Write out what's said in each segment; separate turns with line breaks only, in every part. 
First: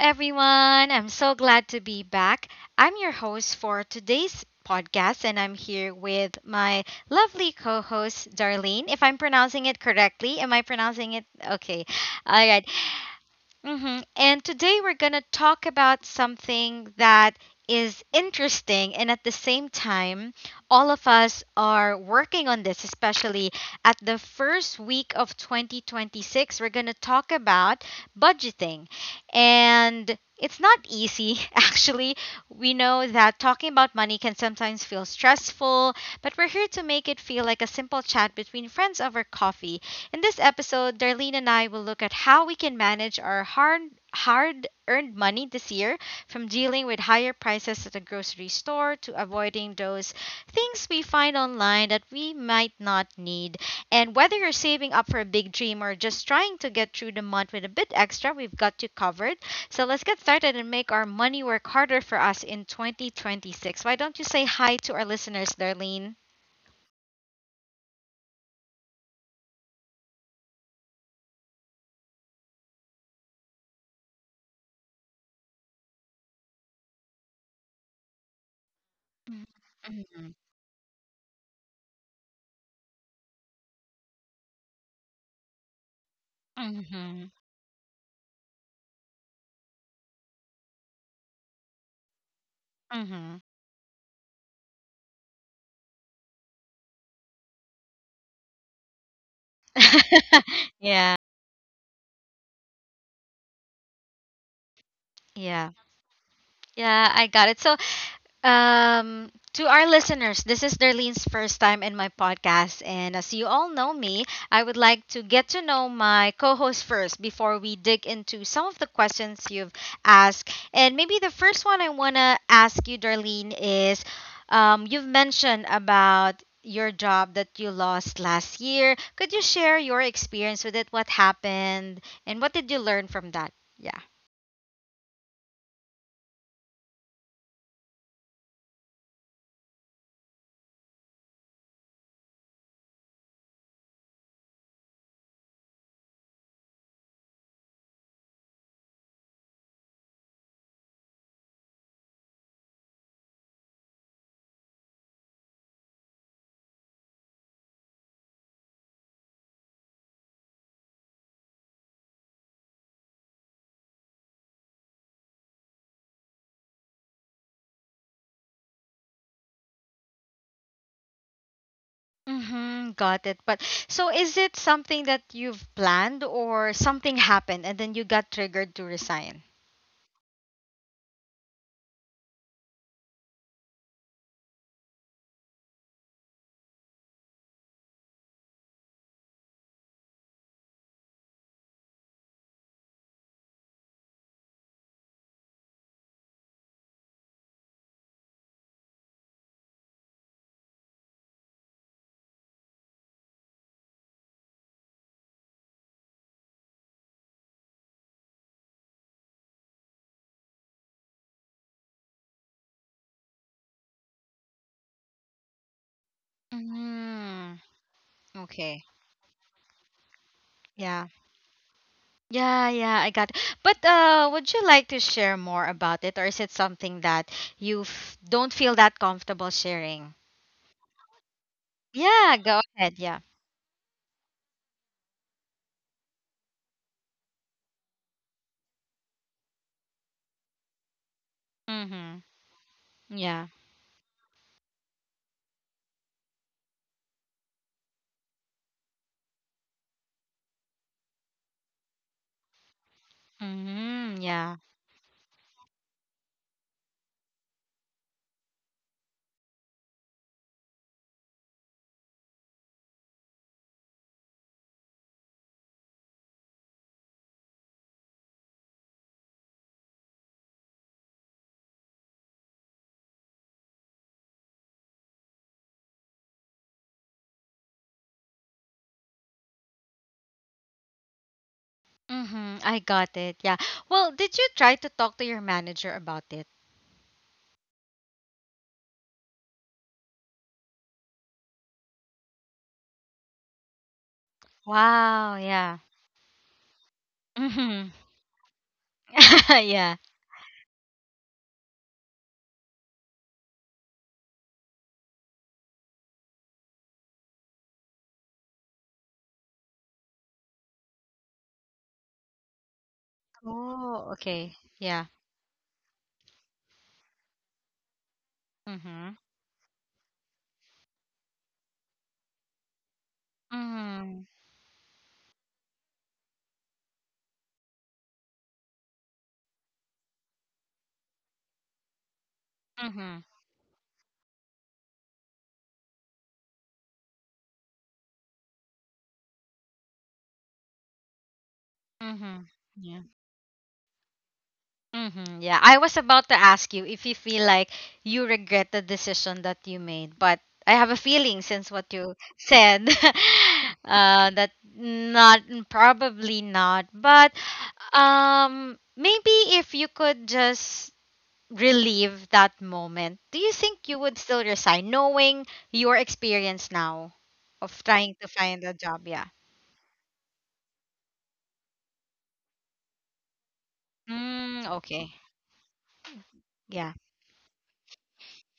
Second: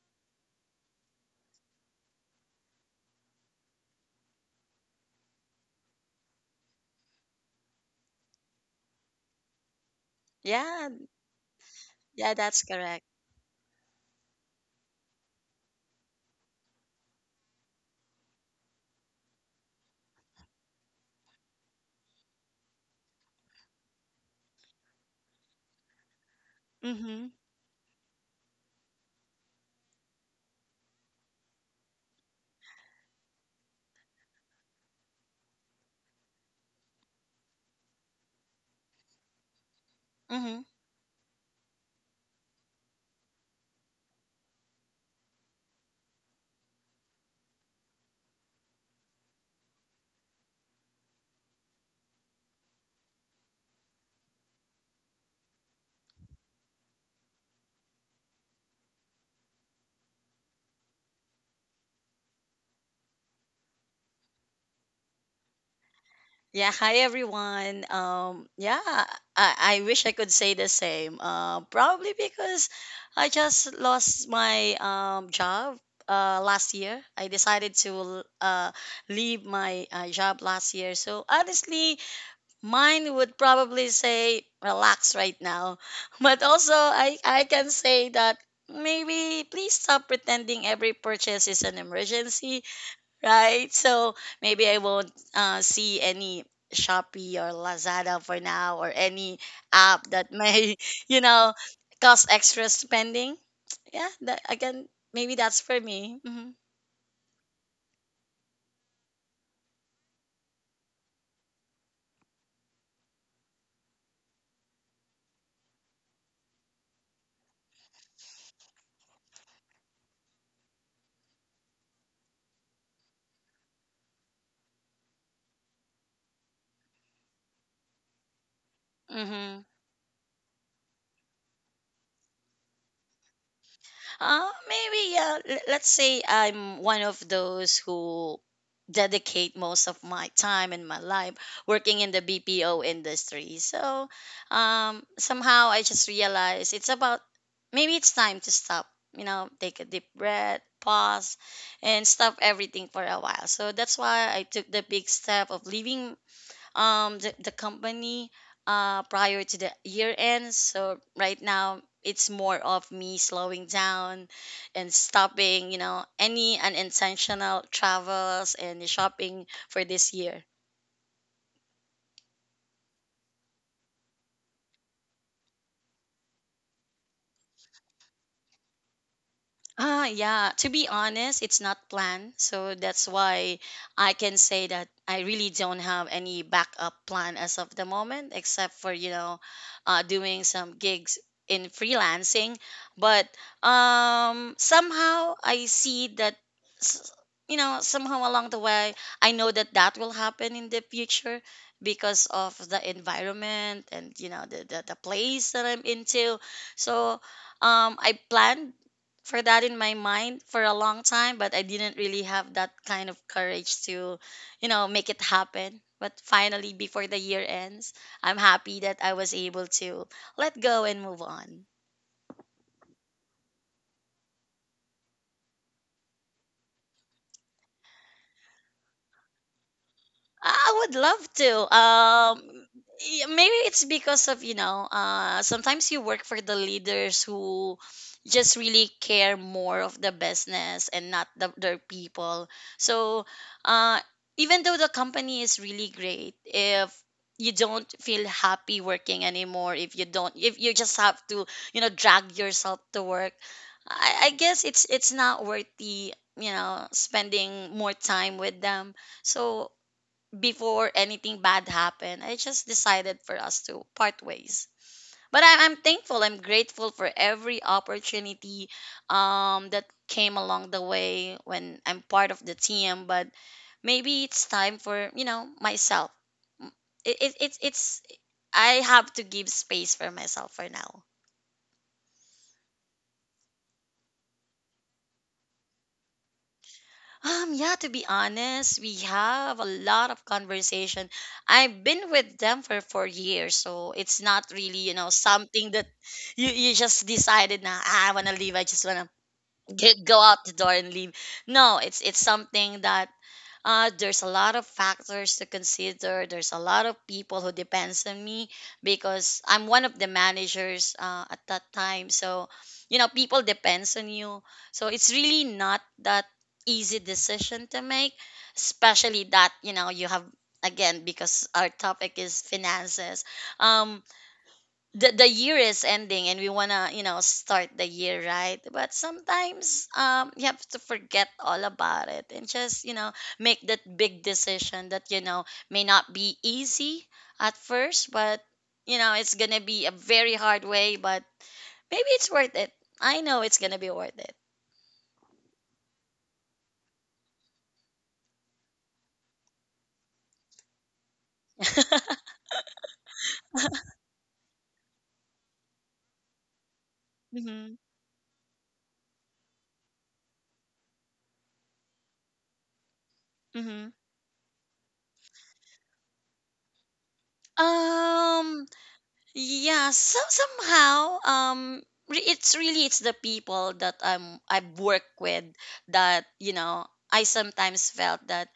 everyone. I'm so glad to be back. I'm your host for today's podcast, and I'm here with my lovely co host, Darlene. If I'm pronouncing it correctly, am I
Yeah,
pronouncing it? Okay. All
yeah, that's
right.
correct.
And today we're going to talk about something that is interesting. And at the same time, all of us are working on this, especially at the first week of 2026. We're going to
Mm-hmm.
talk about budgeting. And it's not easy, actually. We know that talking about money can sometimes feel stressful, but we're here to make it feel like a simple chat between friends over coffee. In this
Mm-hmm.
episode, Darlene and I will look at how we can manage our hard earned money this year, from dealing with higher prices at the grocery store to avoiding those things we find online that we might not need. And whether you're saving up for a big dream or just trying to get through the month with a bit extra, we've got you covered. So let's get started and make our money work harder for us in 2026. Why don't you say hi to our listeners, Darlene?
Yeah, hi everyone. Yeah, I wish I could say the same. Probably because I just lost my job last year. I decided to uh leave my
Mm-hmm.
job last year. So honestly, mine would probably say relax right now. But also, I can say that maybe please stop pretending every purchase is an emergency,
Mm-hmm.
right? So maybe I won't see any Shopee or Lazada for now, or any app that may,
Yeah.
you know, cause extra spending. Yeah, that, again, maybe that's
Yeah.
for me. Mm-hmm.
Yeah, I got it. So, um to our listeners, this is Darlene's first time in my podcast, and as you all know me, I would like to get to know my co-host first before we dig into some of the questions you've asked. And maybe the first one I want to ask you, Darlene, is you've mentioned about your job that you lost last year. Could you
Mm-hmm.
share your experience with it? What happened and what did you learn from that? Yeah.
Maybe yeah. Let's say I'm one of those who dedicate most of my time in my life working in the BPO industry. So somehow I just realized it's about maybe it's time to stop. You know, take a deep breath, pause, and stop everything for a while. So that's why I took the big step of leaving the company prior to the year end. So right now it's more of me slowing down and stopping, you know, any unintentional travels and shopping for this year.
Mm-hmm, got it. But so is it something that you've planned, or something happened and then you got triggered to resign?
Yeah, to be honest, it's not planned. So that's why I can say that I really don't have any backup plan as of the moment, except for, you know, doing some gigs in freelancing. But somehow I see that, s- you know, somehow along the way, I know that that will happen in the future because of the environment and, you know, the place that I'm into. So I planned for that in my mind for a long time, but I didn't really have that kind of courage to, you know, make it happen. But finally, before the year
Mm,
ends, I'm happy
okay.
that I was able to let go and
Yeah.
move on.
Yeah, yeah, I got it. But would you like to share more about it, or is it something that you f don't feel that comfortable sharing?
I would love to.
Yeah, go ahead. Yeah.
Maybe it's because of, you know, sometimes you work for the leaders who just really care more of the business and not their
Mm-hmm.
people. So,
Yeah.
uh, even though the company is really great, if you don't feel happy working anymore, if you don't, if you just have to, you know, drag yourself to work, I,
Mm-hmm.
I
Yeah.
guess it's not worth the, you know, spending more time with them. So before anything bad happened, I just decided for us to part ways. But I'm thankful, I'm grateful for every opportunity that came along the way when I'm part of the team. But maybe it's time for, you know, myself. It's, I have to give space for myself for now.
Mm-hmm. I got it. Yeah. Well, did you try to talk to your manager about it?
Yeah, to be honest, we have a lot of conversation. I've been with them for 4 years, so it's not really, you know,
Wow,
something
yeah.
that you just decided, nah,
Mm-hmm.
"Ah, I wanna leave, I just wanna
Yeah.
get go out the door and leave." No, it's something that there's a lot of factors to consider. There's a lot of people who depends on me because I'm one of the managers at that time. So you know, people depends
Oh,
on you.
okay.
So
Yeah.
it's really not that easy decision to make,
Mm-hmm.
especially that you know you have, again, because our topic is finances. um
Mm-hmm.
the year is ending and we want to, you know, start the year right. But sometimes you have to forget all about it and just, you know,
Mm-hmm.
make that big decision that, you know, may not be easy at first. But you know, it's going to be a very hard way, but maybe it's
Mm-hmm.
worth it.
Yeah.
I know it's going to be worth it.
Mm-hmm. Yeah. I was about to ask you if you feel like you regret the decision that you made, but I have a feeling, since what you said that not, probably not. But
Mhm.
maybe if you could just relive that moment, do you think you
Mhm.
would still resign knowing your experience now of trying to find
um
a job? Yeah.
Yeah, so somehow, it's really it's the people that
Mm,
I've
okay.
worked with that, you
Yeah.
know, I sometimes felt that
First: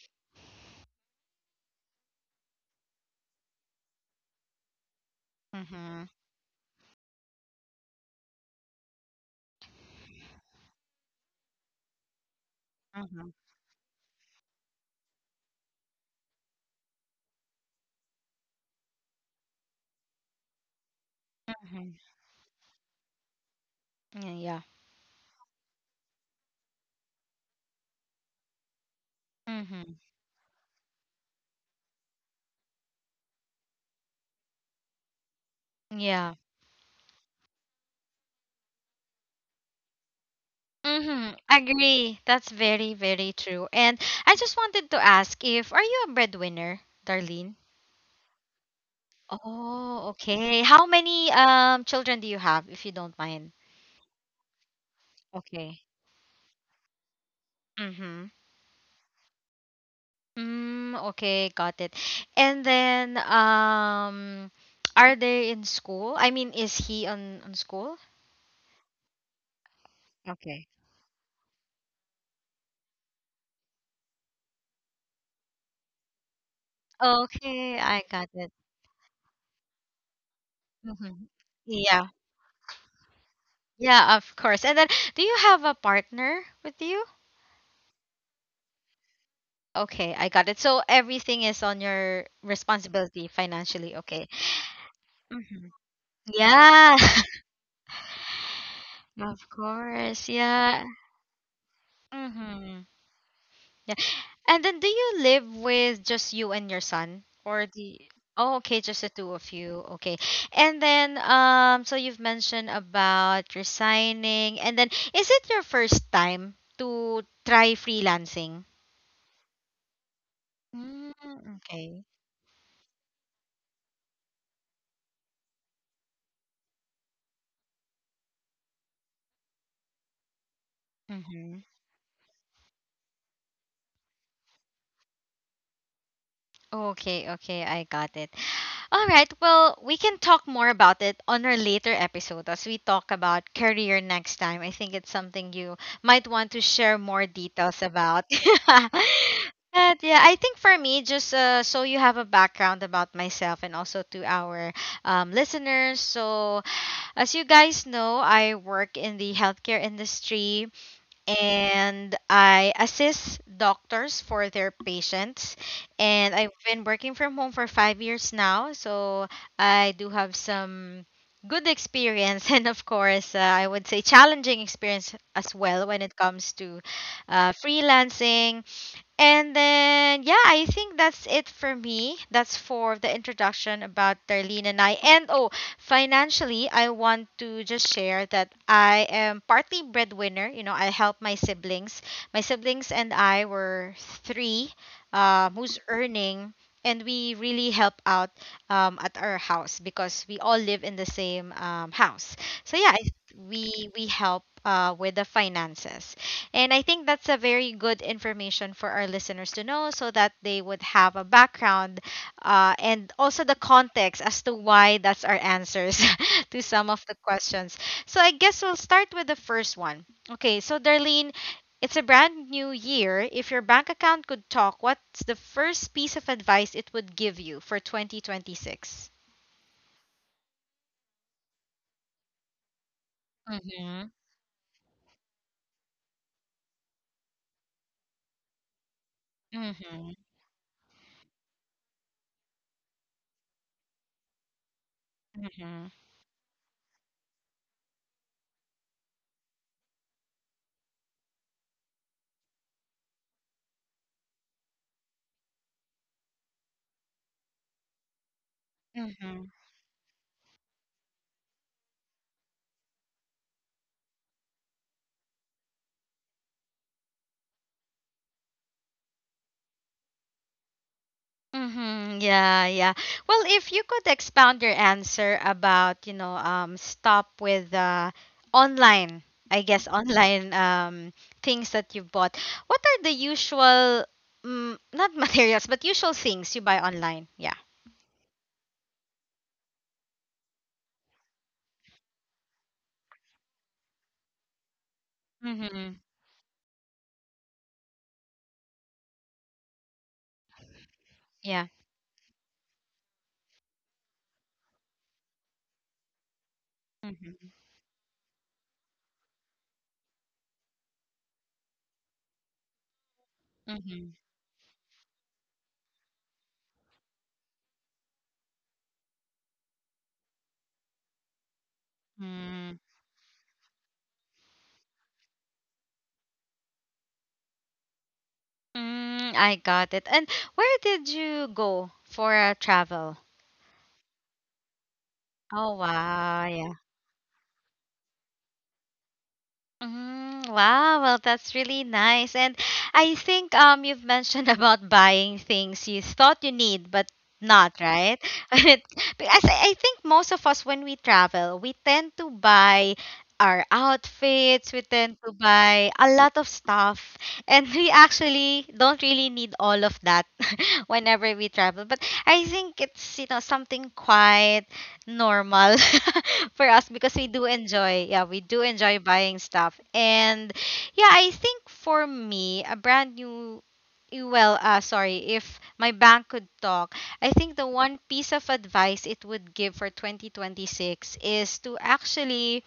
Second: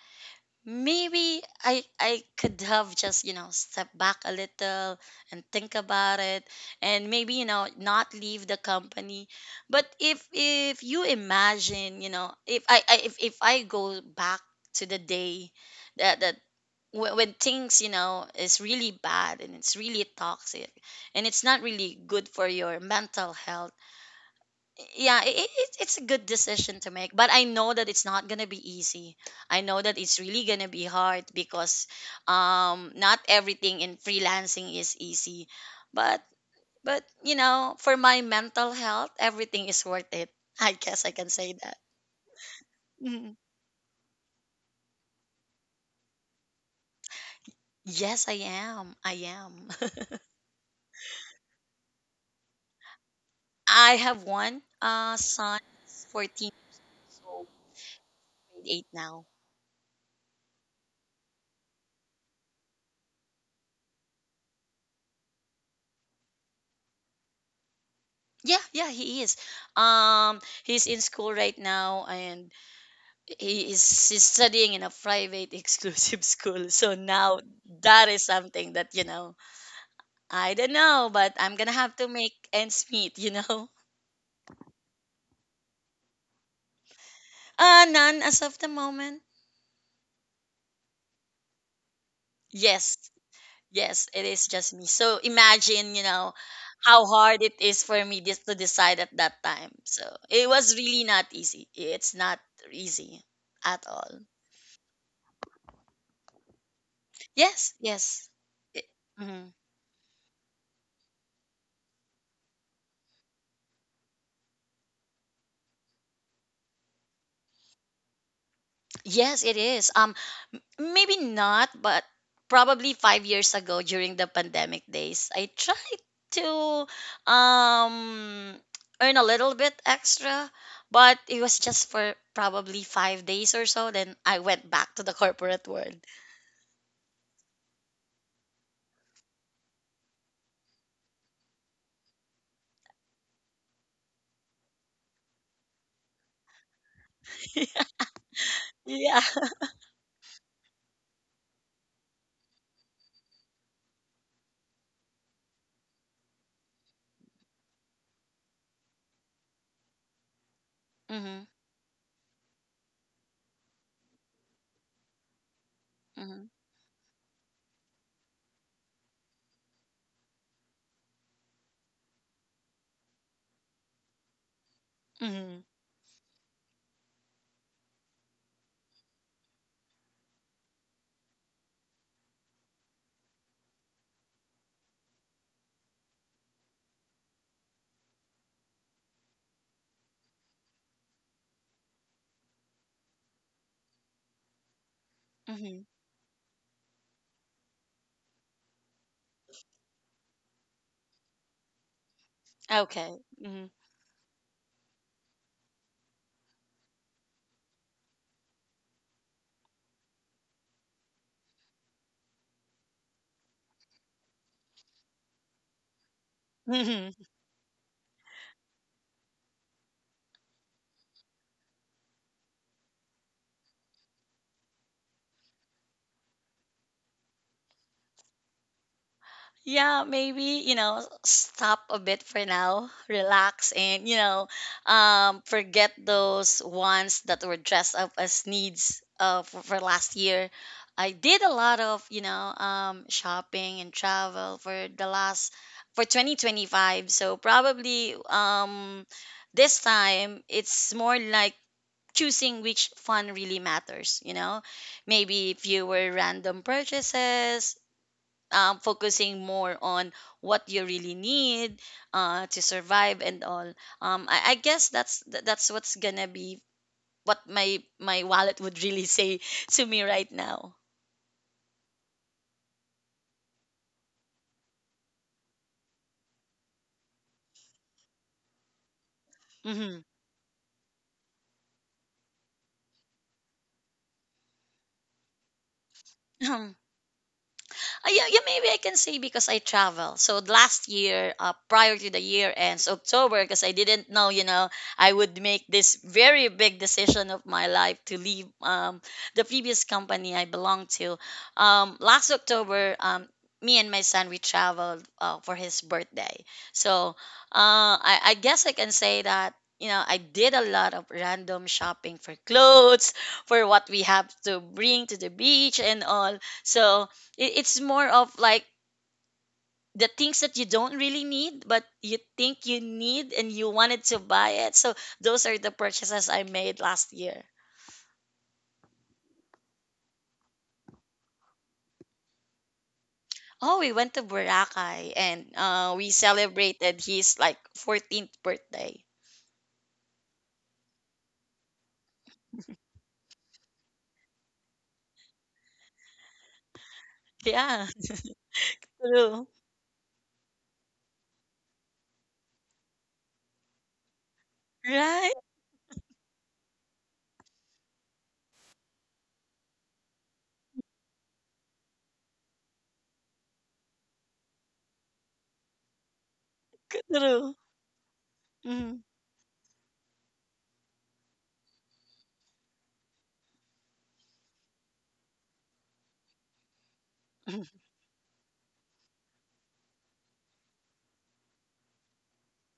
maybe I could have just, you know, step back a little and think
Mm-hmm.
about it, and maybe, you know, not leave the company. But if you imagine, you know,
Mm-hmm.
if I go back to the day that that when things, you know, is really bad and it's really toxic and it's not
Mm-hmm.
really good for your mental health.
Yeah. Yeah.
Yeah, it's a good decision to make, but I know that it's not gonna be easy. I know
Mm-hmm.
that it's really gonna be hard because not everything in freelancing is easy. but
Yeah.
but you know, for my mental health, everything is worth it. I guess I can
Mm-hmm.
say that.
Agree. That's very,
Mhm.
very true. And I just wanted to ask, if are you a breadwinner, Darlene?
Yes, I am.
Oh, okay. How many children do you have, if you don't mind?
I have one son,
Okay.
14. So
Mm-hmm.
grade eight now.
Mm, okay, got it. And then, are they in school? I mean, is he on school?
Yeah, yeah, he is.
Okay.
He's in school right now, and he is he's studying in a private exclusive school. So now
Okay, I
that is
got it.
something that, you know, I don't know,
hmm
but I'm gonna have to
Yeah,
make ends meet. You know,
yeah, of course. And then, do you have a partner with you?
none as of the moment.
Okay, I got it. So everything is on your
Yes,
responsibility financially.
yes, it
Okay.
is just me. So
hmm
imagine, you know,
Yeah,
how hard it is for me just to decide at that
of
time. So
course.
it was
Yeah.
really not easy. It's not
Mm-hmm.
easy at all.
And then do you live with just you and your son? Or
Yes,
the—
yes.
Oh, okay,
It-
just the two
mhm.
of you. Okay. And then so you've mentioned about resigning, and then is it your first time to try freelancing?
Yes, it is.
Mm,
Maybe not, but
okay.
probably 5 years ago during the pandemic days, I tried to um earn a little bit extra, but it was
Mm-hmm.
just for probably 5 days or so. Then I went back to the corporate world.
Okay, okay, I got it. All right, well, we can talk more about it on our later episode as we talk about career next time. I think it's something you might want to share more details about.
Yeah.
But yeah, I think for me, just so you have a background about myself and also to our listeners. So, as you guys know, I work in the healthcare industry
Mm-hmm.
and I assist doctors for their patients. And
Mm-hmm.
I've been working from home for 5 years now, so I do have some good experience, and of course, I would say challenging experience as
Mm-hmm.
well when it comes to freelancing. And then, yeah, I think that's it for me. That's for the introduction about Darlene and I. And oh, financially, I want to just share that I am partly breadwinner. You know, I help my siblings. My siblings and I were three
Mm-hmm.
who's earning, and we really help out at our house because we all live in the same house. So yeah, I,
Okay. Mm-hmm.
we help with the finances. And I think that's a very good information for our listeners to know, so that they would have a background and also the context as to why that's our answers to some of the questions. So I guess we'll start with the first one. Okay, so Darlene, it's a brand new year. If your bank account could talk, what's the first piece of advice it would give you for 2026?
Yeah, maybe, you know, stop a bit for now, relax, and, you
Mm-hmm.
know, forget those ones that were dressed up as needs for last
Mm-hmm.
year. I did a lot of, you know, shopping and travel for the last, for 2025. So probably this time it's more like choosing which fun really matters, you know? Maybe fewer random purchases, focusing
Mm-hmm.
more on what you really need to survive and all. I guess that's what's gonna be what my wallet would really say to me right now.
Mm-hmm. Yeah, yeah. Well, if you could expound your answer about, you know, stop with online, I guess
Mm-hmm.
online things that you bought. What are the usual, mm, not materials, but usual things you buy online? Yeah.
Yeah, maybe I can say because I travel. So last year, prior to the year ends, October, because I didn't know, you know, I would make this
Mm-hmm.
very big decision of my life to leave the previous company I belonged to.
Yeah.
Last October, me and my son, we traveled for his birthday. So
Mm-hmm.
I guess I can say that. You know, I did a lot of random shopping for clothes, for what we have
Mm-hmm.
to bring to the beach and all. So it's more of like the things that you don't really need, but you think you
Mm.
need and you wanted to buy it. So those are the purchases I made last year.
Mm, I got it. And where did you go for travel?
Oh, we went to Boracay and
Oh,
we
wow. Yeah.
celebrated his like 14th birthday.
Mm, wow, well that's really nice. And I think you've mentioned about buying things you thought you need but
Yeah,
not, right? It—
true.
Because I think most of us when we travel, we tend to buy our outfits, we
Right?
tend to buy a lot of stuff, and we actually don't really need all of that whenever we travel. But I think it's, you know, something quiet normal for us because we
True.
do enjoy, yeah, we do
Mm-hmm.
enjoy buying stuff. And yeah, I think for me, a brand new sorry, if my bank could talk, I
Mm-hmm.
think the one piece of advice it would give for 2026 is to actually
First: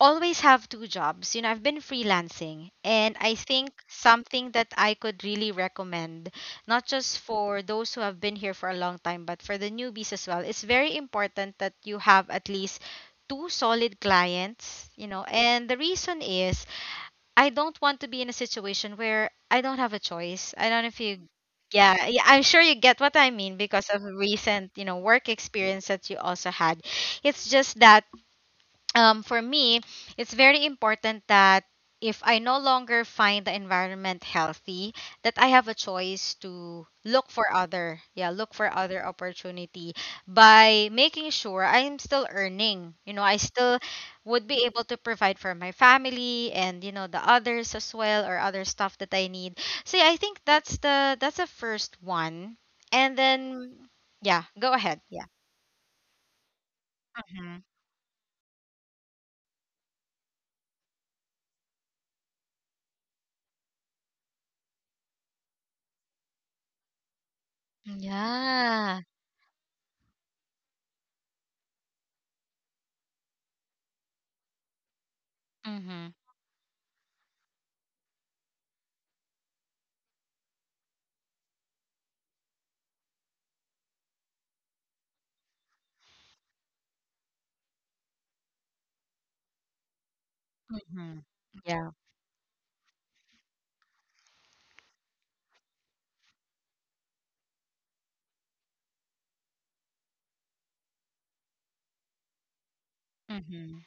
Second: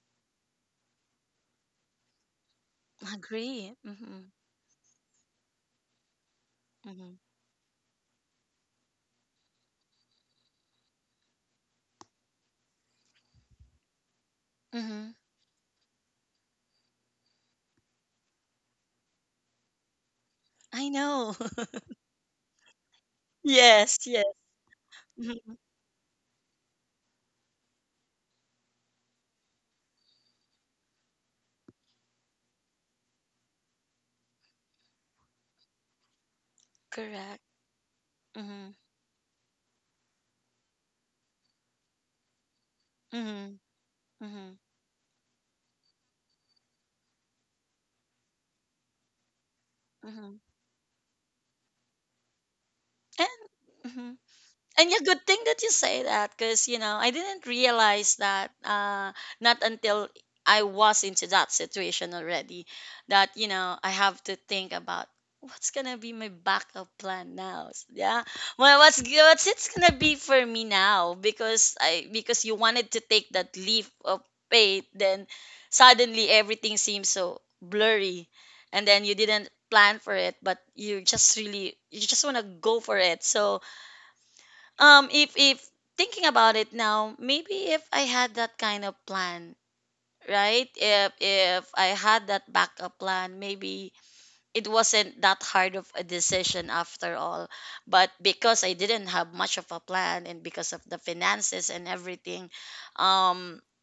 always have 2 jobs. You know, I've been freelancing, and I think
Agree. Mm-hmm.
something that I could really recommend, not
Mm-hmm.
just for those who have been here for a long time, but for the newbies as well, it's very important that you have at least 2 solid clients, you
Mm-hmm.
know. And the reason is, I don't want to be in a situation where I don't have a choice. I don't know
I
if you—
know.
yeah, yeah, I'm sure you get what I mean because
Yes,
of
yes.
recent, you know, work
Hmm.
experience that you also had. It's just that for me, it's very important that if I no longer find the environment healthy, that I have a choice to look
Correct.
for other, yeah, look for
Mm-hmm.
other opportunity by making sure I'm still earning. You know, I
Mm-hmm.
still would
Mm-hmm.
be able to provide for my family and, you know, the others as well, or other stuff that I need. So yeah, I
Mm-hmm.
think that's the first one. And
And
then
mhm.
yeah, go
And
ahead.
yeah,
Yeah.
good thing that you say that because, you know, I didn't
Mhm.
realize that not until I was into that situation already, that, you know, I have to think about what's going to be my backup plan now. Yeah. Well,
Yeah.
what's, g- what's it's going to be for me now because because you wanted to take that leap of faith, then
Mhm.
suddenly everything seems so blurry, and then you didn't plan for it, but you just really, you just want to go for it. So, if thinking about it now, maybe if I had that kind of plan, right?
Mm-hmm.
If
Yeah.
I had that backup plan, maybe it wasn't that hard of a decision after all. But because I didn't have much of a plan and because of the finances and everything, um
Mm-hmm.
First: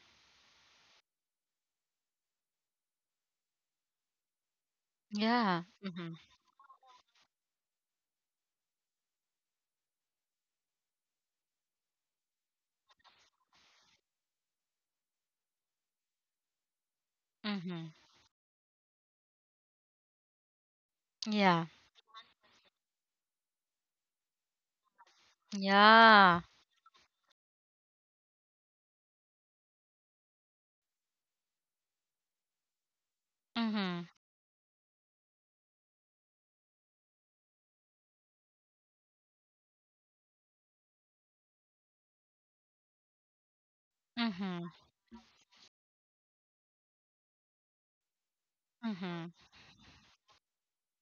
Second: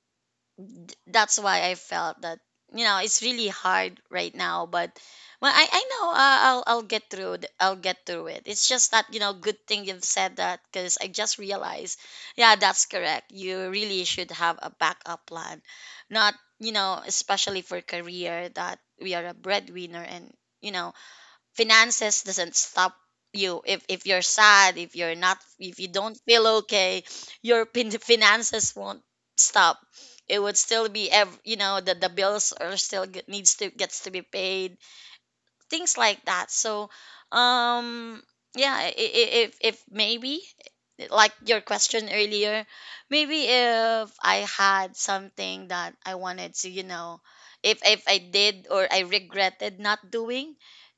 that's why I felt that, you know, it's really hard right now. But well,
Yeah.
I know
Mm-hmm.
I'll get through it. I'll get through it. It's just that, you know, good thing you've said that because I just realized, yeah, that's correct. You really should have a backup plan, not you know, especially for
Mm-hmm.
career that we are a breadwinner, and you know,
Yeah.
finances doesn't stop you if you're sad, if you're not, if you don't
Yeah.
feel okay. Your finances won't stop. It would still be you know, the bills are still needs to gets
Mm-hmm.
to be paid, things like that. So um yeah, if maybe like your question earlier, maybe if I
Mm-hmm.
had something that I wanted to, you know, if I did, or I
Mm-hmm.
regretted not doing,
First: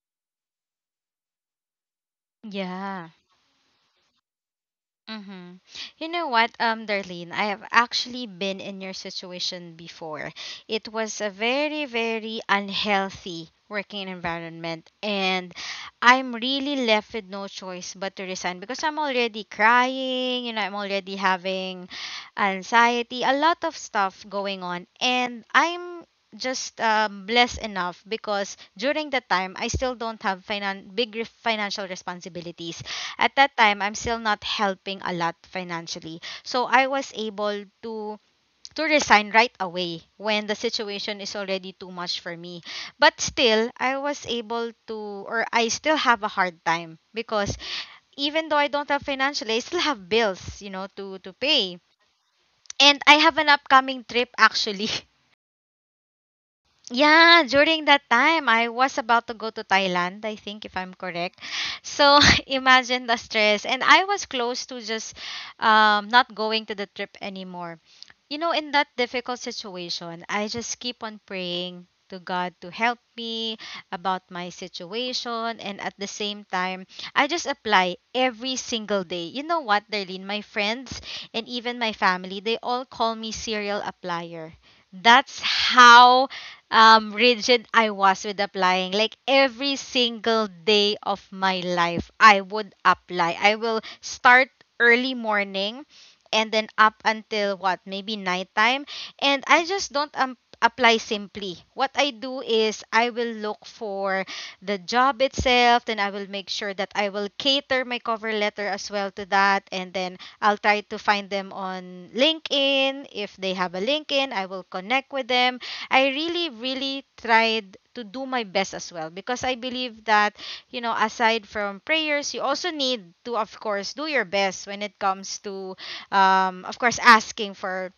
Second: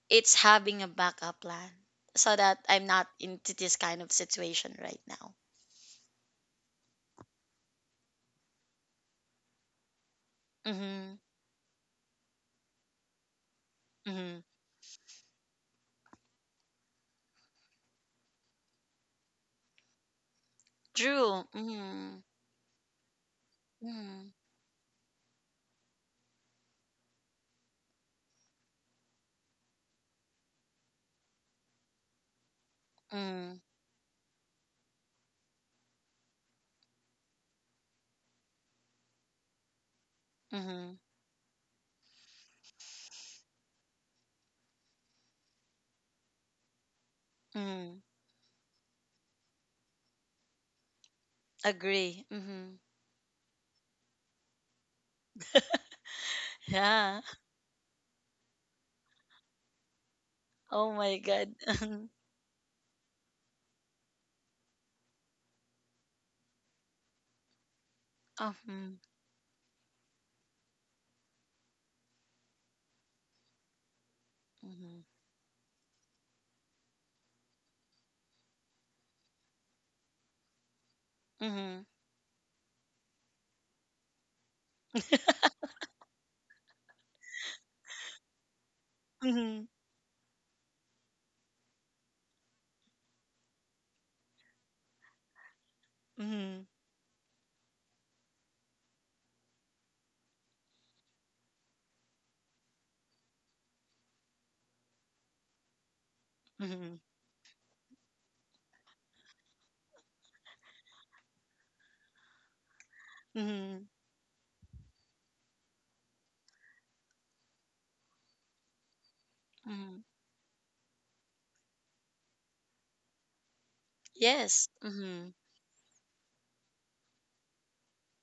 it's having a backup plan so that I'm not
Yeah.
into this kind of situation right now.
Mm-hmm. You know what, Darlene, I have actually been in your situation before. It
Mhm.
was a very, very unhealthy working
Mhm.
environment, and I'm really left with no choice but to resign because I'm already crying, you know, I'm already
True.
having
Mhm.
anxiety, a lot of stuff
Mhm.
going on, and I'm just blessed enough because during that time I still don't have financial responsibilities at
Mhm.
that time. I'm still not helping a lot financially. So I was able to resign right away when the
Mhm.
situation is already too much for me. But still, I was able to, or I still have a hard time because
Mhm.
even though I don't have financially, I still have bills, you know, to pay.
Agree. Mhm.
And I have an upcoming trip actually.
Yeah.
Yeah, during that time, I was about to go to Thailand, I think, if
Oh
I'm
my
correct.
God.
So imagine the stress. And I was close to just not going to the trip anymore. You know, in that difficult situation, I just keep on praying to God to help me about my
Mhm.
situation. And at the same time, I just apply every single day. You know what, Darlene? My friends and even
Mhm.
my family, they all call me serial applier. That's how rigid I was with applying. Like
Mhm.
every single day of my life, I would apply. I will start early morning
Mhm.
and
Mhm.
then up until what, maybe nighttime. And I just don't apply simply. What I do is I will look for the job itself, then I will make sure that
Mhm.
I will cater my cover letter as well to that. And then I'll try to find them on LinkedIn. If they have a
Mhm.
LinkedIn, I will connect with them. I really, really tried to do my best as well because I
Mhm.
believe that, you know, aside from prayers, you also need to, of course, do your
Yes.
best when it
Mhm.
comes to, of course, asking for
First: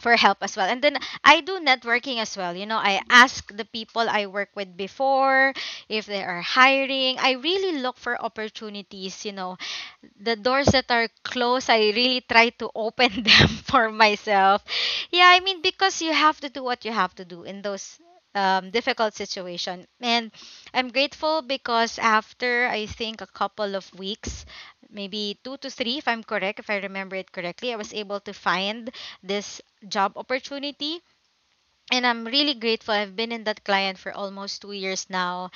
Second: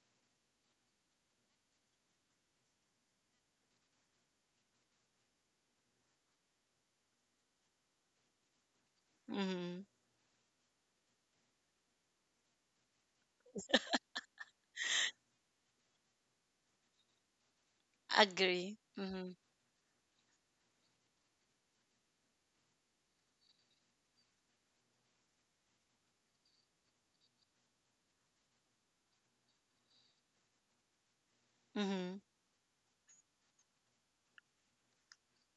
help as well. And then I do networking as well. You know, I ask the people I work with before if they are hiring. I really look for opportunities, you know,
Mhm.
the doors that are closed, I really try to open them for myself. Yeah, I mean because you have to do what you have to do in those
Agree.
difficult
Mhm.
situation, and I'm grateful because after I think a couple of weeks, maybe two to three, if I'm correct, if I remember it correctly, I was able to find this job opportunity. And
Mhm.
I'm really grateful. I've been in that client for almost 2 years now.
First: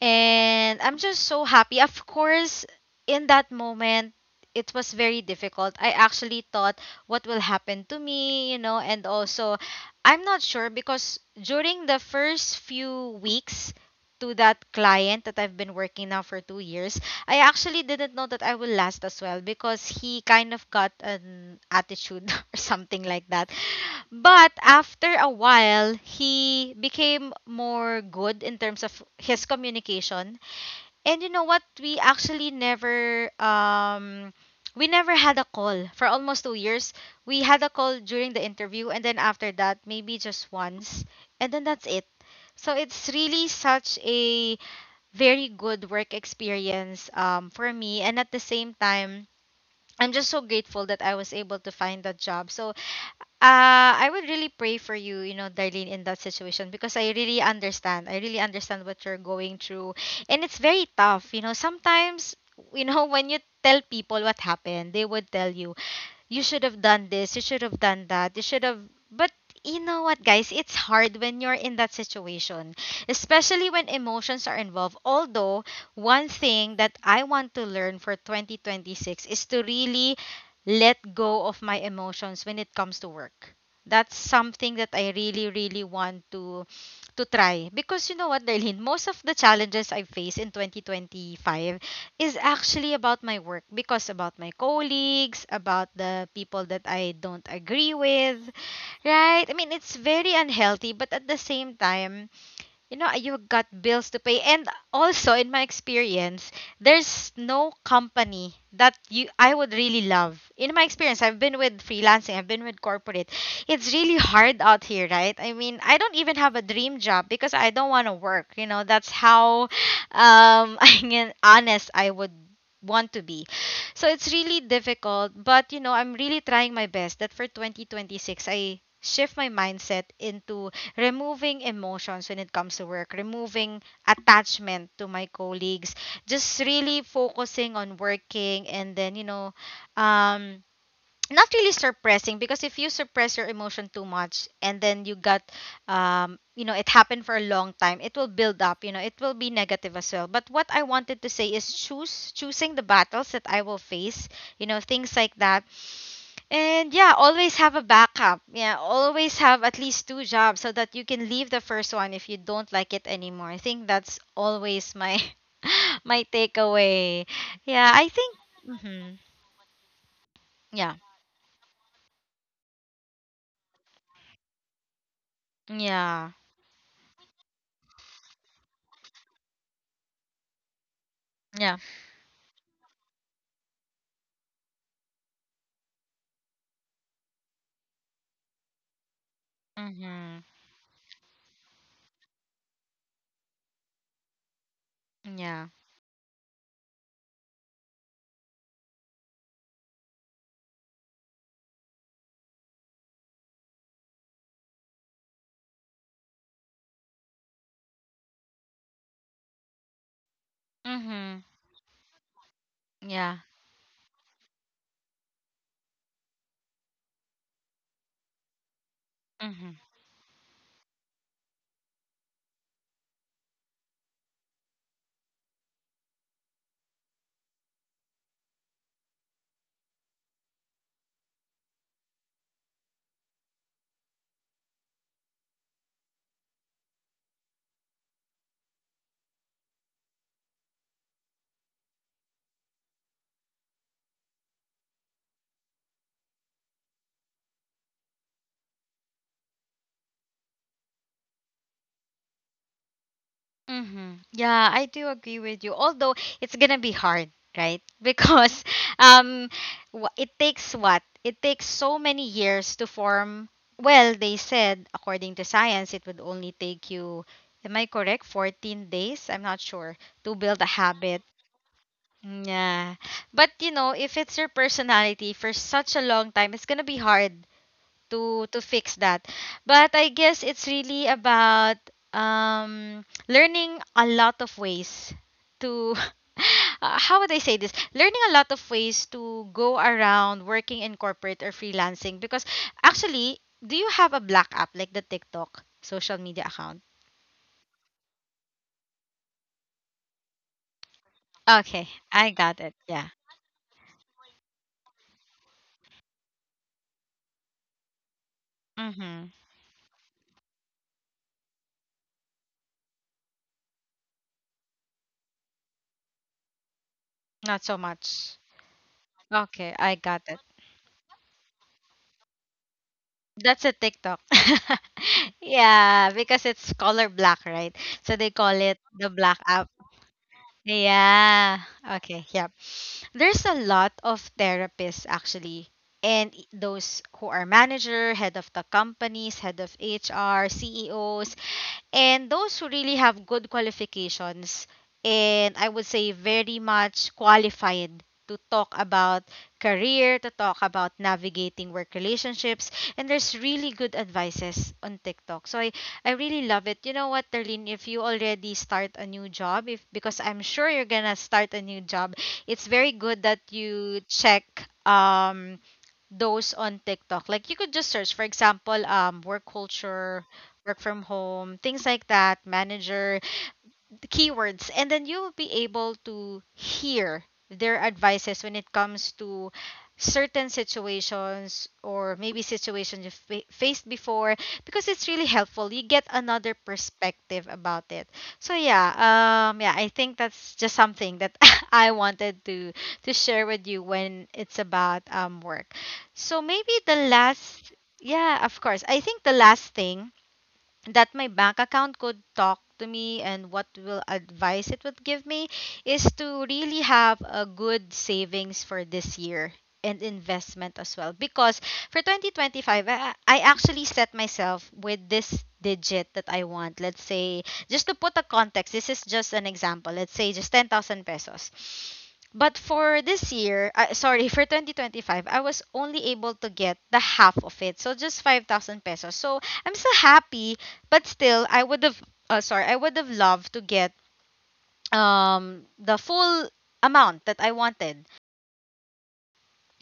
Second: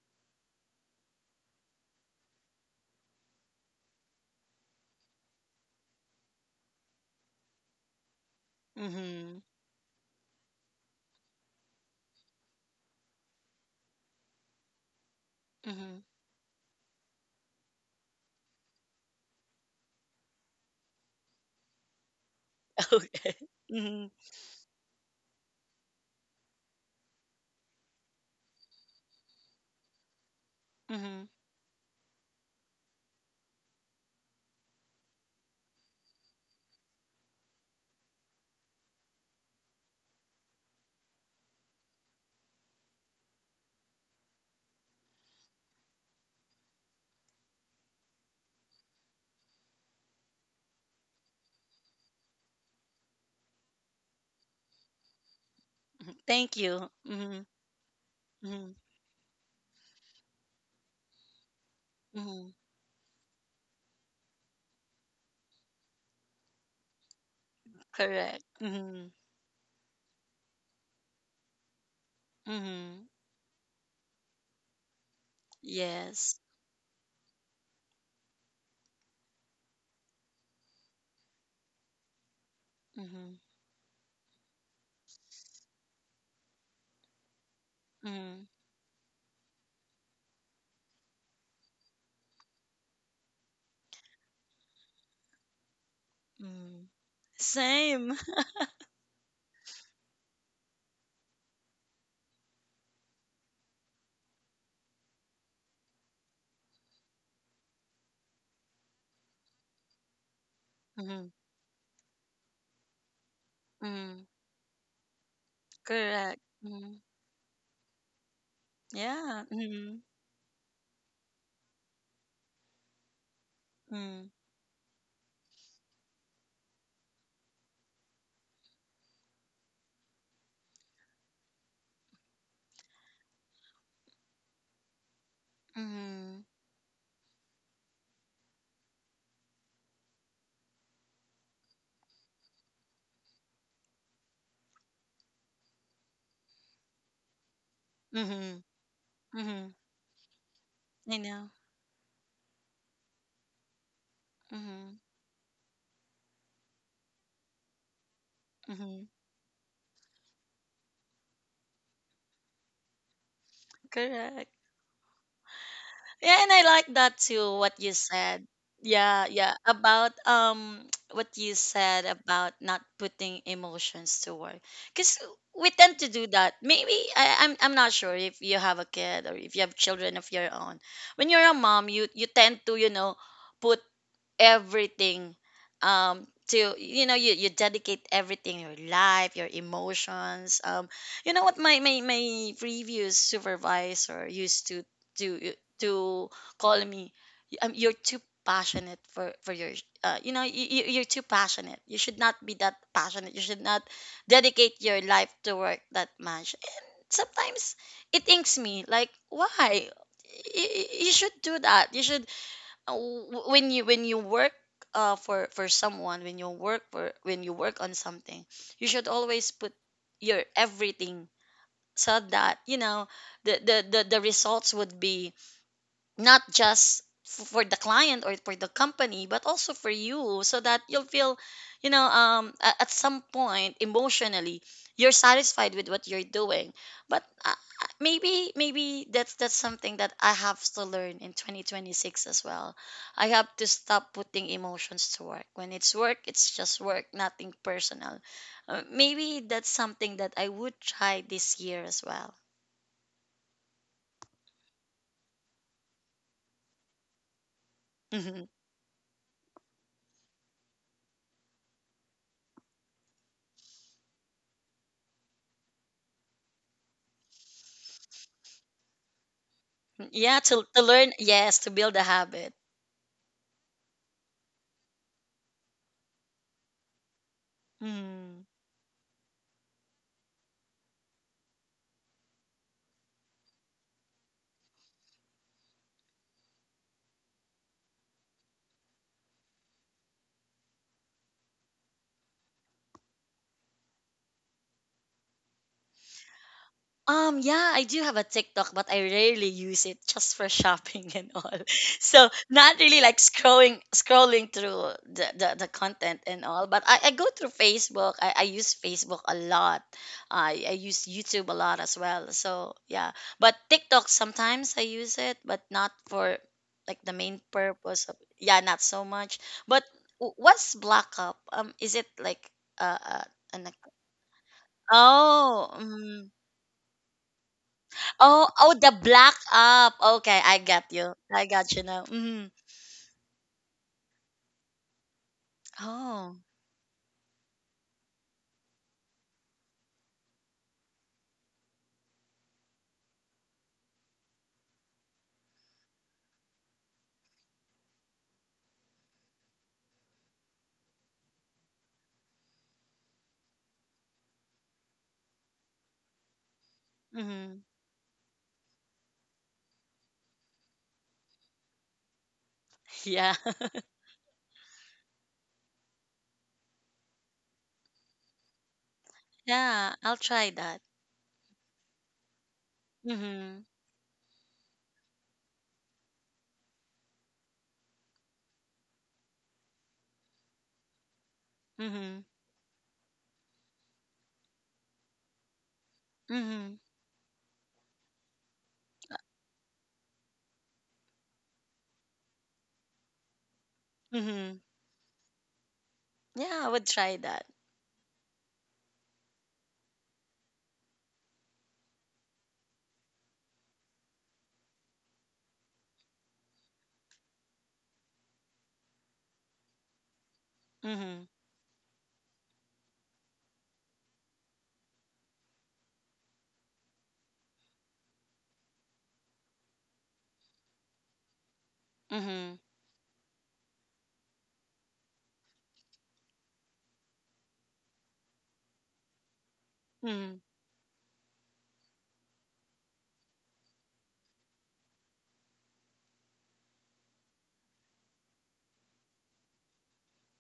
And I'm just so happy. Of course, in that moment, it was very difficult. I actually thought what will happen to me, you know, and
Mhm.
also I'm not sure because during the first few weeks to that client that I've been
Mhm.
working now for 2 years, I actually didn't know that I will last as well because he kind of got an attitude or something
Okay.
like that.
Mhm.
But after a while, he became more good in terms of his communication.
Mhm.
And you know what? We actually never we never had a call for almost 2 years. We had a call during the interview and then after that, maybe just once. And then that's it. So it's really such a very good work experience for me, and at the same time I'm just so grateful that I was able to find that job. So I would really pray for you, you know, Darlene, in that
Mhm.
situation
Thank
because I
you.
really
Mhm.
understand. I really understand what
Mhm.
you're going through. And it's very tough. You know, sometimes, you
Mhm.
know, when you tell people what happened, they would tell you, you should have done this, you should have done that, you should have.
Correct.
But
Mhm.
you know what, guys? It's hard when you're in that situation,
Mhm.
especially when emotions are involved. Although, one thing
Yes.
that I want to learn for 2026 is to really let go of my emotions when it comes to work.
Mhm.
That's something that I really, really want to try because you know what, Darlene, most of
Mhm.
the challenges I face in 2025 is actually about my work, because about my colleagues, about the people that I don't
Mhm.
agree with,
Same.
right? I mean, it's very unhealthy, but at the same time, you know you got bills to pay. And also in my experience, there's no company that you I would really love. In my experience, I've been with
Mhm.
freelancing, I've been with corporate. It's really hard out here,
Mhm.
right? I mean, I don't even have a dream job
Correct.
because I don't
Mhm.
want to work, you know. That's how
Yeah. Mhm.
I mean, honest, I would want to be. So it's really
Mhm.
difficult, but you know, I'm really trying my best that for 2026 I shift my mindset into removing emotions when it comes to work, removing attachment to my colleagues, just really
Mhm.
focusing on working and then, you know, um, not really suppressing because if you suppress your emotion too much and then you got you know, it happened for a long time, it will build up, you know, it will be
Mhm.
negative as well. But what I
Mhm.
wanted to say is choose
I
choosing
know.
the battles that I will face, you know, things like that.
Mhm.
And yeah, always have a backup. Yeah, always have at least two
Mhm.
jobs so that you can leave the first one if you don't like it anymore. I think that's always my
Correct.
my takeaway.
Yeah,
Yeah,
and
I
I
think
like that too
hmm
what you said. Yeah,
yeah.
yeah, about what you said about not putting emotions to work.
Yeah.
Cuz we tend to do that. Maybe I'm not sure if you have a kid or if you have children of your own.
Yeah.
When you're a mom, you tend to, you know, put everything to, you know, you dedicate everything, your life, your
Mhm.
emotions. You know what, my previous supervisor used to
Yeah.
to to call me, you're too passionate for your you know, you're too passionate, you should not be that passionate, you should not dedicate your life to work that much. And sometimes it inks me, like, why you should
Mhm.
do that, you should
Yeah.
when you work for someone, when you work for when you work on something, you should always
Mhm.
put your everything, so that, you know, the results would be not just for the client or for the company, but also for you, so that you'll feel, you know, at some point emotionally you're satisfied with what you're doing. But maybe that's something that I have to learn in 2026 as well. I have to stop putting emotions to work. When it's work, it's just work, nothing personal. Maybe that's something that I would try this year as well.
Mm-hmm. Yeah, I do agree with you. Although it's gonna be hard, right? Because um, it takes what? It takes so many years to form. Well, they said according to science, it would only take you. Am I correct? 14 days? I'm not sure to
Yeah,
build a
to learn,
habit.
yes, to build a habit.
Yeah. But you know, if it's your personality for such a long time, it's gonna be hard to
Hmm.
fix that. But I guess it's really about learning a lot of ways to how would I say this? Learning a lot of ways to go around working in corporate or freelancing because actually, do you have a black app like the TikTok social media account?
Yeah, I do have a TikTok, but I rarely use it just for shopping and all.
Okay, I
So
got it.
not really
Yeah.
like scrolling through the content and all. But I go through Facebook. I use Facebook
Mhm.
a lot. I use YouTube a lot as well. So yeah. But TikTok sometimes I use it, but not for like the main
Not so
purpose of,
much.
yeah, not so much.
Okay,
But
I got it.
what's Black Up? Is it like uh, uh
That's
an
a TikTok.
oh.
Yeah,
Mm-hmm.
because it's color black, right? So they call
Oh,
it
oh, the
the black
black
app.
up. Okay, I got you. I
Yeah.
got you now.
Okay. Yeah.
Mm-hmm.
There's a lot of therapists actually. And
Oh,
those who are manager, head of the companies, head of HR, CEOs, and those who really have good qualifications, and I would say very much qualified to talk about career, to talk about navigating work relationships. And there's really good advices on TikTok, so I really love it. You know
mm-hmm.
what, Darlene, if you already start a new job, if, because I'm sure you're gonna start a new job, it's very
Yeah,
good that you check um those on TikTok. Like you could just search, for example, work
yeah. I'll
culture,
try that.
work from home, things like that, manager,
Mm-hmm.
the keywords, and then you will be able to hear their advices when it comes to certain situations or
Mm-hmm.
maybe situations you faced before, because it's really helpful, you get
Mm-hmm.
another perspective about it. So yeah, yeah, I think that's just something that I wanted to share with you
Mm-hmm.
when it's about work.
Yeah, I would try
So
that.
maybe the last, yeah, of course, I think the last thing that my bank account could talk to me and what will advice it would give me is to really have a good savings for this year and investment
Mm-hmm.
as well. Because for 2025 I actually set myself with this digit that I want. Let's say just to put a context, this is just an example, let's say just 10,000 pesos.
Mm-hmm.
But for this year, sorry, for 2025, I was only able to get the half of it. So just 5,000 pesos. So I'm still
Mm-hmm.
happy, but still I would have sorry, I would have loved to get the full amount that I wanted.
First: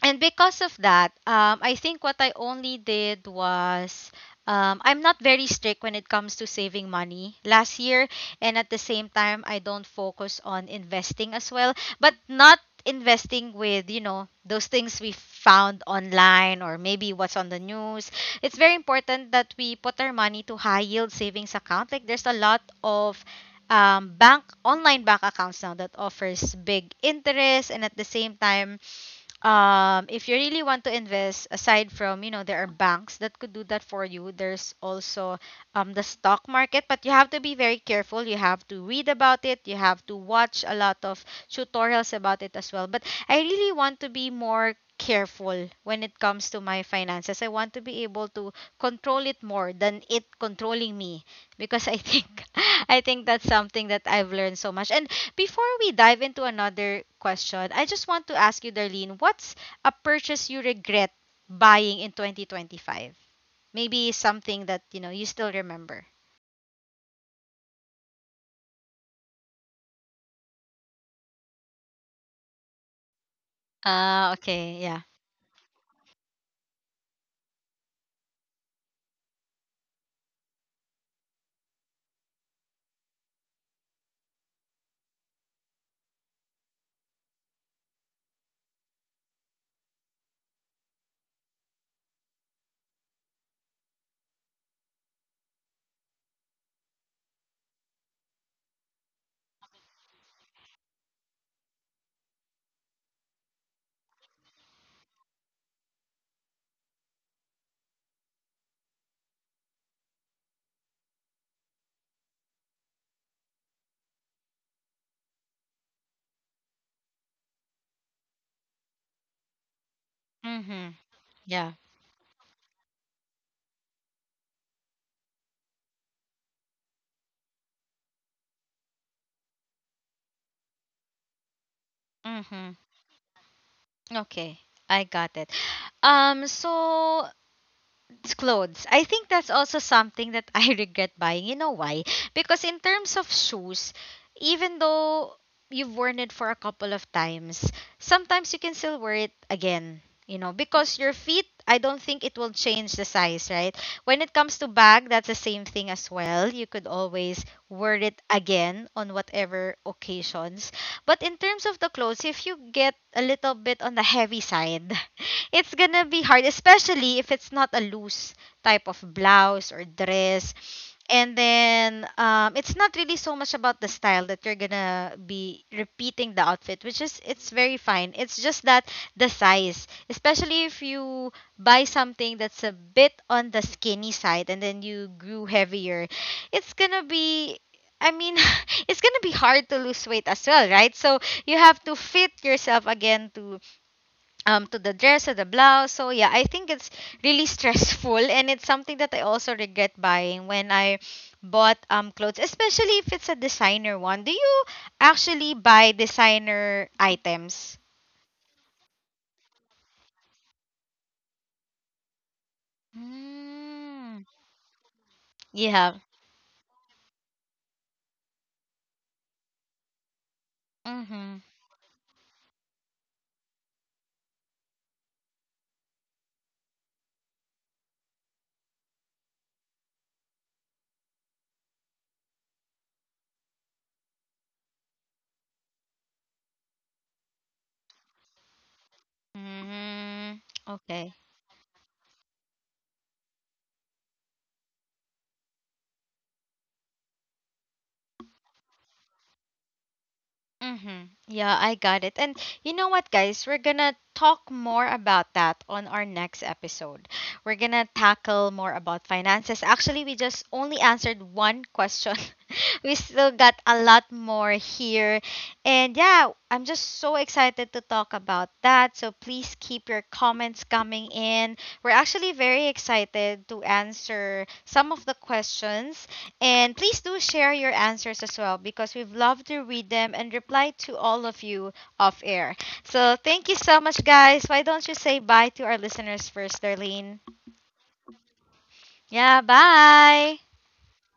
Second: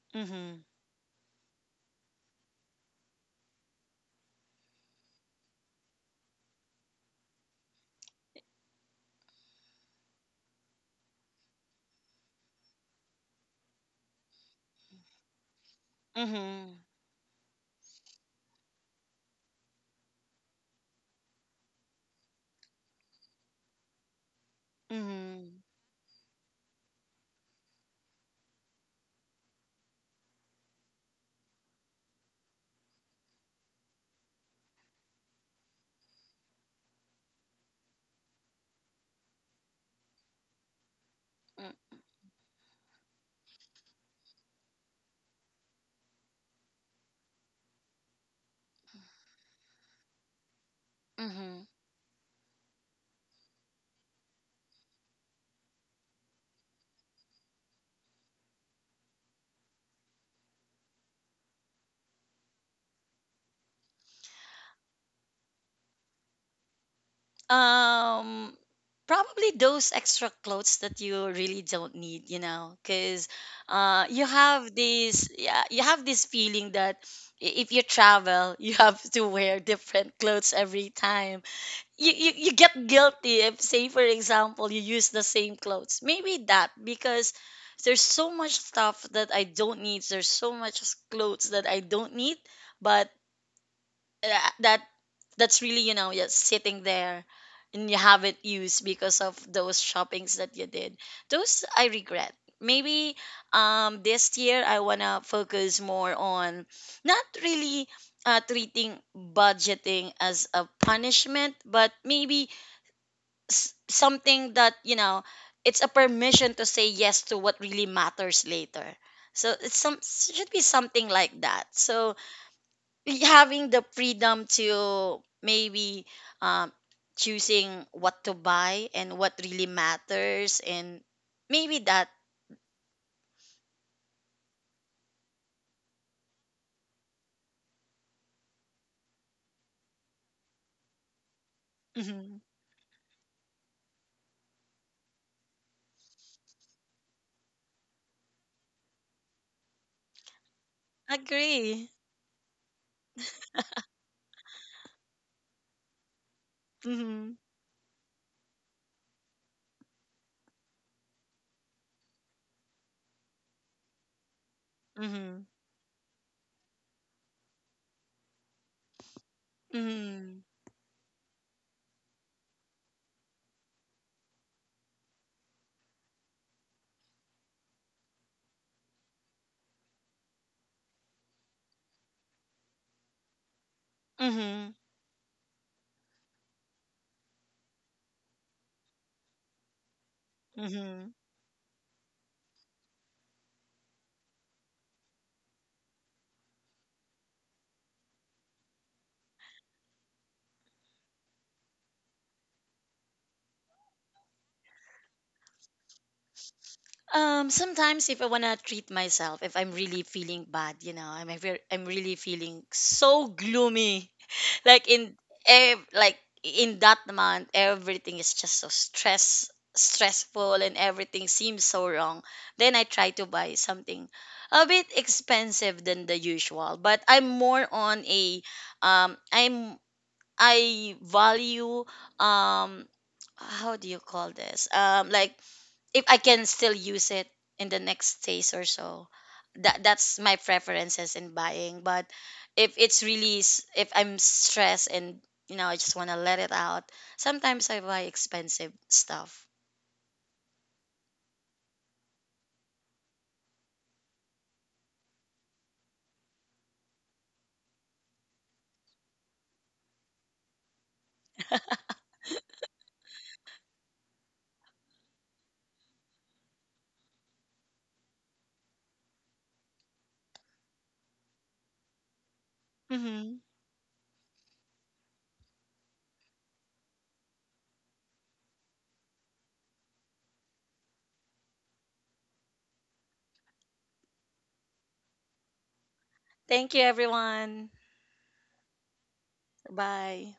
And
Mm-hmm.
because of that, I think what I only did was I'm not very strict when it comes to saving money last year, and at the same time, I don't focus on investing as well, but not investing with, you know, those things we found
Mm-hmm.
online or maybe what's on the news. It's very important that we put our money to high yield savings account. Like there's a lot of bank,
Mm-hmm.
online bank accounts now that offers big interest. And at the same time, if you really want to invest, aside from, you know, there are banks that could do that for you, there's also the stock market. But you have to be very careful, you have to read about it, you have to watch a lot of tutorials about it as well. But I really want to be more careful when it comes to my finances. I want to be able to control it more than it
Mm-hmm.
controlling me, because I think I think that's something that I've learned so much. And before we dive into another question, I just want to ask you, Darlene, what's a purchase you regret buying in 2025? Maybe something that, you know, you still remember.
Um, Probably those extra clothes that you really don't need, you know, because you have
Ah,
this,
okay. Yeah.
yeah, you have this feeling that if you travel, you have to wear different clothes every time. You get guilty if, say, for example, you use the same clothes. Maybe that, because there's so much stuff that I don't need. There's so much clothes that I don't need, but uh, that that's really, you know, just sitting there and you haven't used, because of those shoppings that you did. Those I regret. Maybe this year I want to focus more on, not really, treating budgeting as a punishment, but maybe something that, you know, it's a permission to say yes to what really matters later. So it's some should be something
Mm-hmm.
like that.
Yeah.
So having the freedom to maybe, um, choosing what to buy and what really matters, and maybe that.
Mm-hmm. Okay. I got it. So it's clothes. I think that's also something that I regret buying. You know why?
Hmm.
Because in terms of shoes, even though you've worn it for a couple of times, sometimes you can still wear it again. You know, because your feet, I
Agree.
don't think it will change the size, right? When it comes to bag, that's the same thing as well. You could
Mm-hmm.
always wear it again on whatever occasions. But in terms of the clothes, if you get a little bit on the heavy side,
Mm-hmm.
it's gonna be hard, especially if it's not a loose type of blouse or dress.
Mm-hmm.
And then it's not really so much about the style that you're gonna be repeating the outfit, which is it's very fine. It's just that the size, especially if you buy something that's a bit on the skinny side and then you
Mm-hmm.
grew heavier, it's gonna be, I mean, it's gonna be hard to lose weight as well, right? So you
Mm-hmm.
have to fit yourself again to the dress or the blouse. So yeah, I think it's really stressful, and it's something that I also regret buying when I bought clothes, especially if it's a designer one. Do you actually buy designer items?
Sometimes if I wanna treat myself, if I'm really feeling bad, you know, I'm really feeling so
mm,
gloomy.
you
Like in
have
like in that month, everything is just so
mm-hmm.
stressful and everything seems so wrong. Then I try to buy something a bit expensive than the usual, but I'm more on a um I'm I value um how do you call this? Like if I can still use it in the next days or so.
mm
That that's
okay.
my preferences in buying. But if it's really if I'm stressed and you know I just want to let it out, sometimes I buy expensive stuff.
Mm-hmm. Yeah, I got it. And you know what, guys? We're gonna talk more about that on our next episode. We're gonna tackle more about finances. Actually, we just only answered one question. We still got a lot more here. And yeah, I'm just so excited to talk about that. So please keep your comments coming in. We're actually very excited to
Hmm.
answer some of the questions, and please do share your answers as well because we'd love to read them and reply to all of you off air. So thank you so much, guys. Why don't you say bye to our listeners first, Darlene?
Thank you, everyone.
Yeah, bye.
Bye.